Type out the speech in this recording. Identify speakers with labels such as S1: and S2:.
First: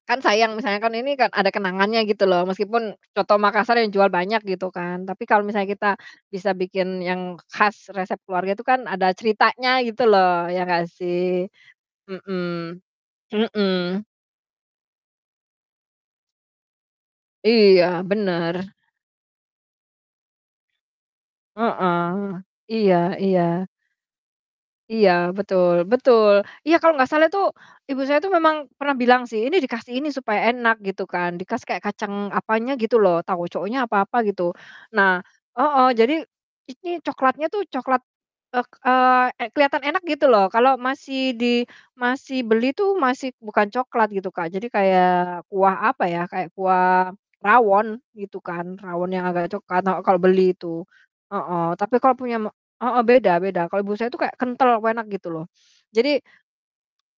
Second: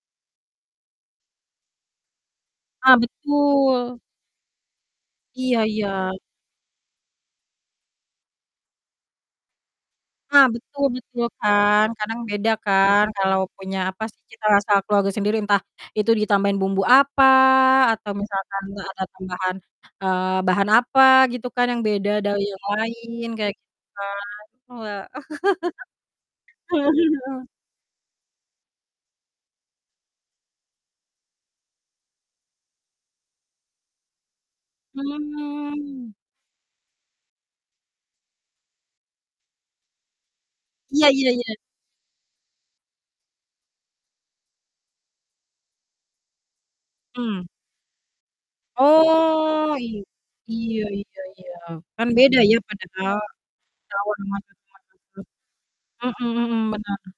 S1: Kan sayang misalnya kan ini kan ada kenangannya gitu loh,
S2: Ah,
S1: meskipun coto Makassar yang
S2: betul.
S1: jual banyak gitu kan. Tapi kalau
S2: Iya
S1: misalnya kita
S2: iya.
S1: bisa bikin yang khas resep keluarga itu kan ada ceritanya gitu
S2: Ah,
S1: loh, ya
S2: betul
S1: gak
S2: betul
S1: sih?
S2: kan kadang beda
S1: Mhm,
S2: kan kalau punya, apa
S1: mhm.
S2: sih, cita rasa keluarga sendiri entah itu ditambahin bumbu apa,
S1: Iya,
S2: atau
S1: bener.
S2: misalkan, eee, ada tambahan, eee, bahan apa gitu kan yang beda dari
S1: Heeh,
S2: yang
S1: iya
S2: lain, kayak
S1: iya.
S2: gitu kan, Wah.
S1: Iya, betul betul, iya
S2: Heeh
S1: kalau
S2: heeh
S1: nggak salah tuh
S2: heeh.
S1: Ibu saya tuh memang pernah bilang sih, "Ini dikasih ini supaya enak," gitu kan, dikasih kayak kacang apanya gitu loh tauconya apa apa gitu. Nah heeh,
S2: Hmm.
S1: jadi ini coklatnya tuh coklat, eee eee, keliatan enak gitu loh, kalau
S2: Iya iya
S1: masih di
S2: iya.
S1: masih beli tuh masih bukan coklat gitu, Kak, jadi kayak kuah apa ya, kayak kuah
S2: Hmm.
S1: rawon gitu kan, rawon yang agak
S2: Oh,
S1: coklat
S2: i
S1: o kalau beli
S2: iya
S1: itu,
S2: iya iya,
S1: heeh, tapi
S2: kan
S1: kalau punya
S2: beda
S1: ma
S2: ya
S1: heeh,
S2: padahal
S1: beda beda kalau buat saya itu
S2: rawon
S1: kayak
S2: masak-masak
S1: kental wuenak gitu loh.
S2: terus.
S1: Jadi
S2: Mhm mhm, bener.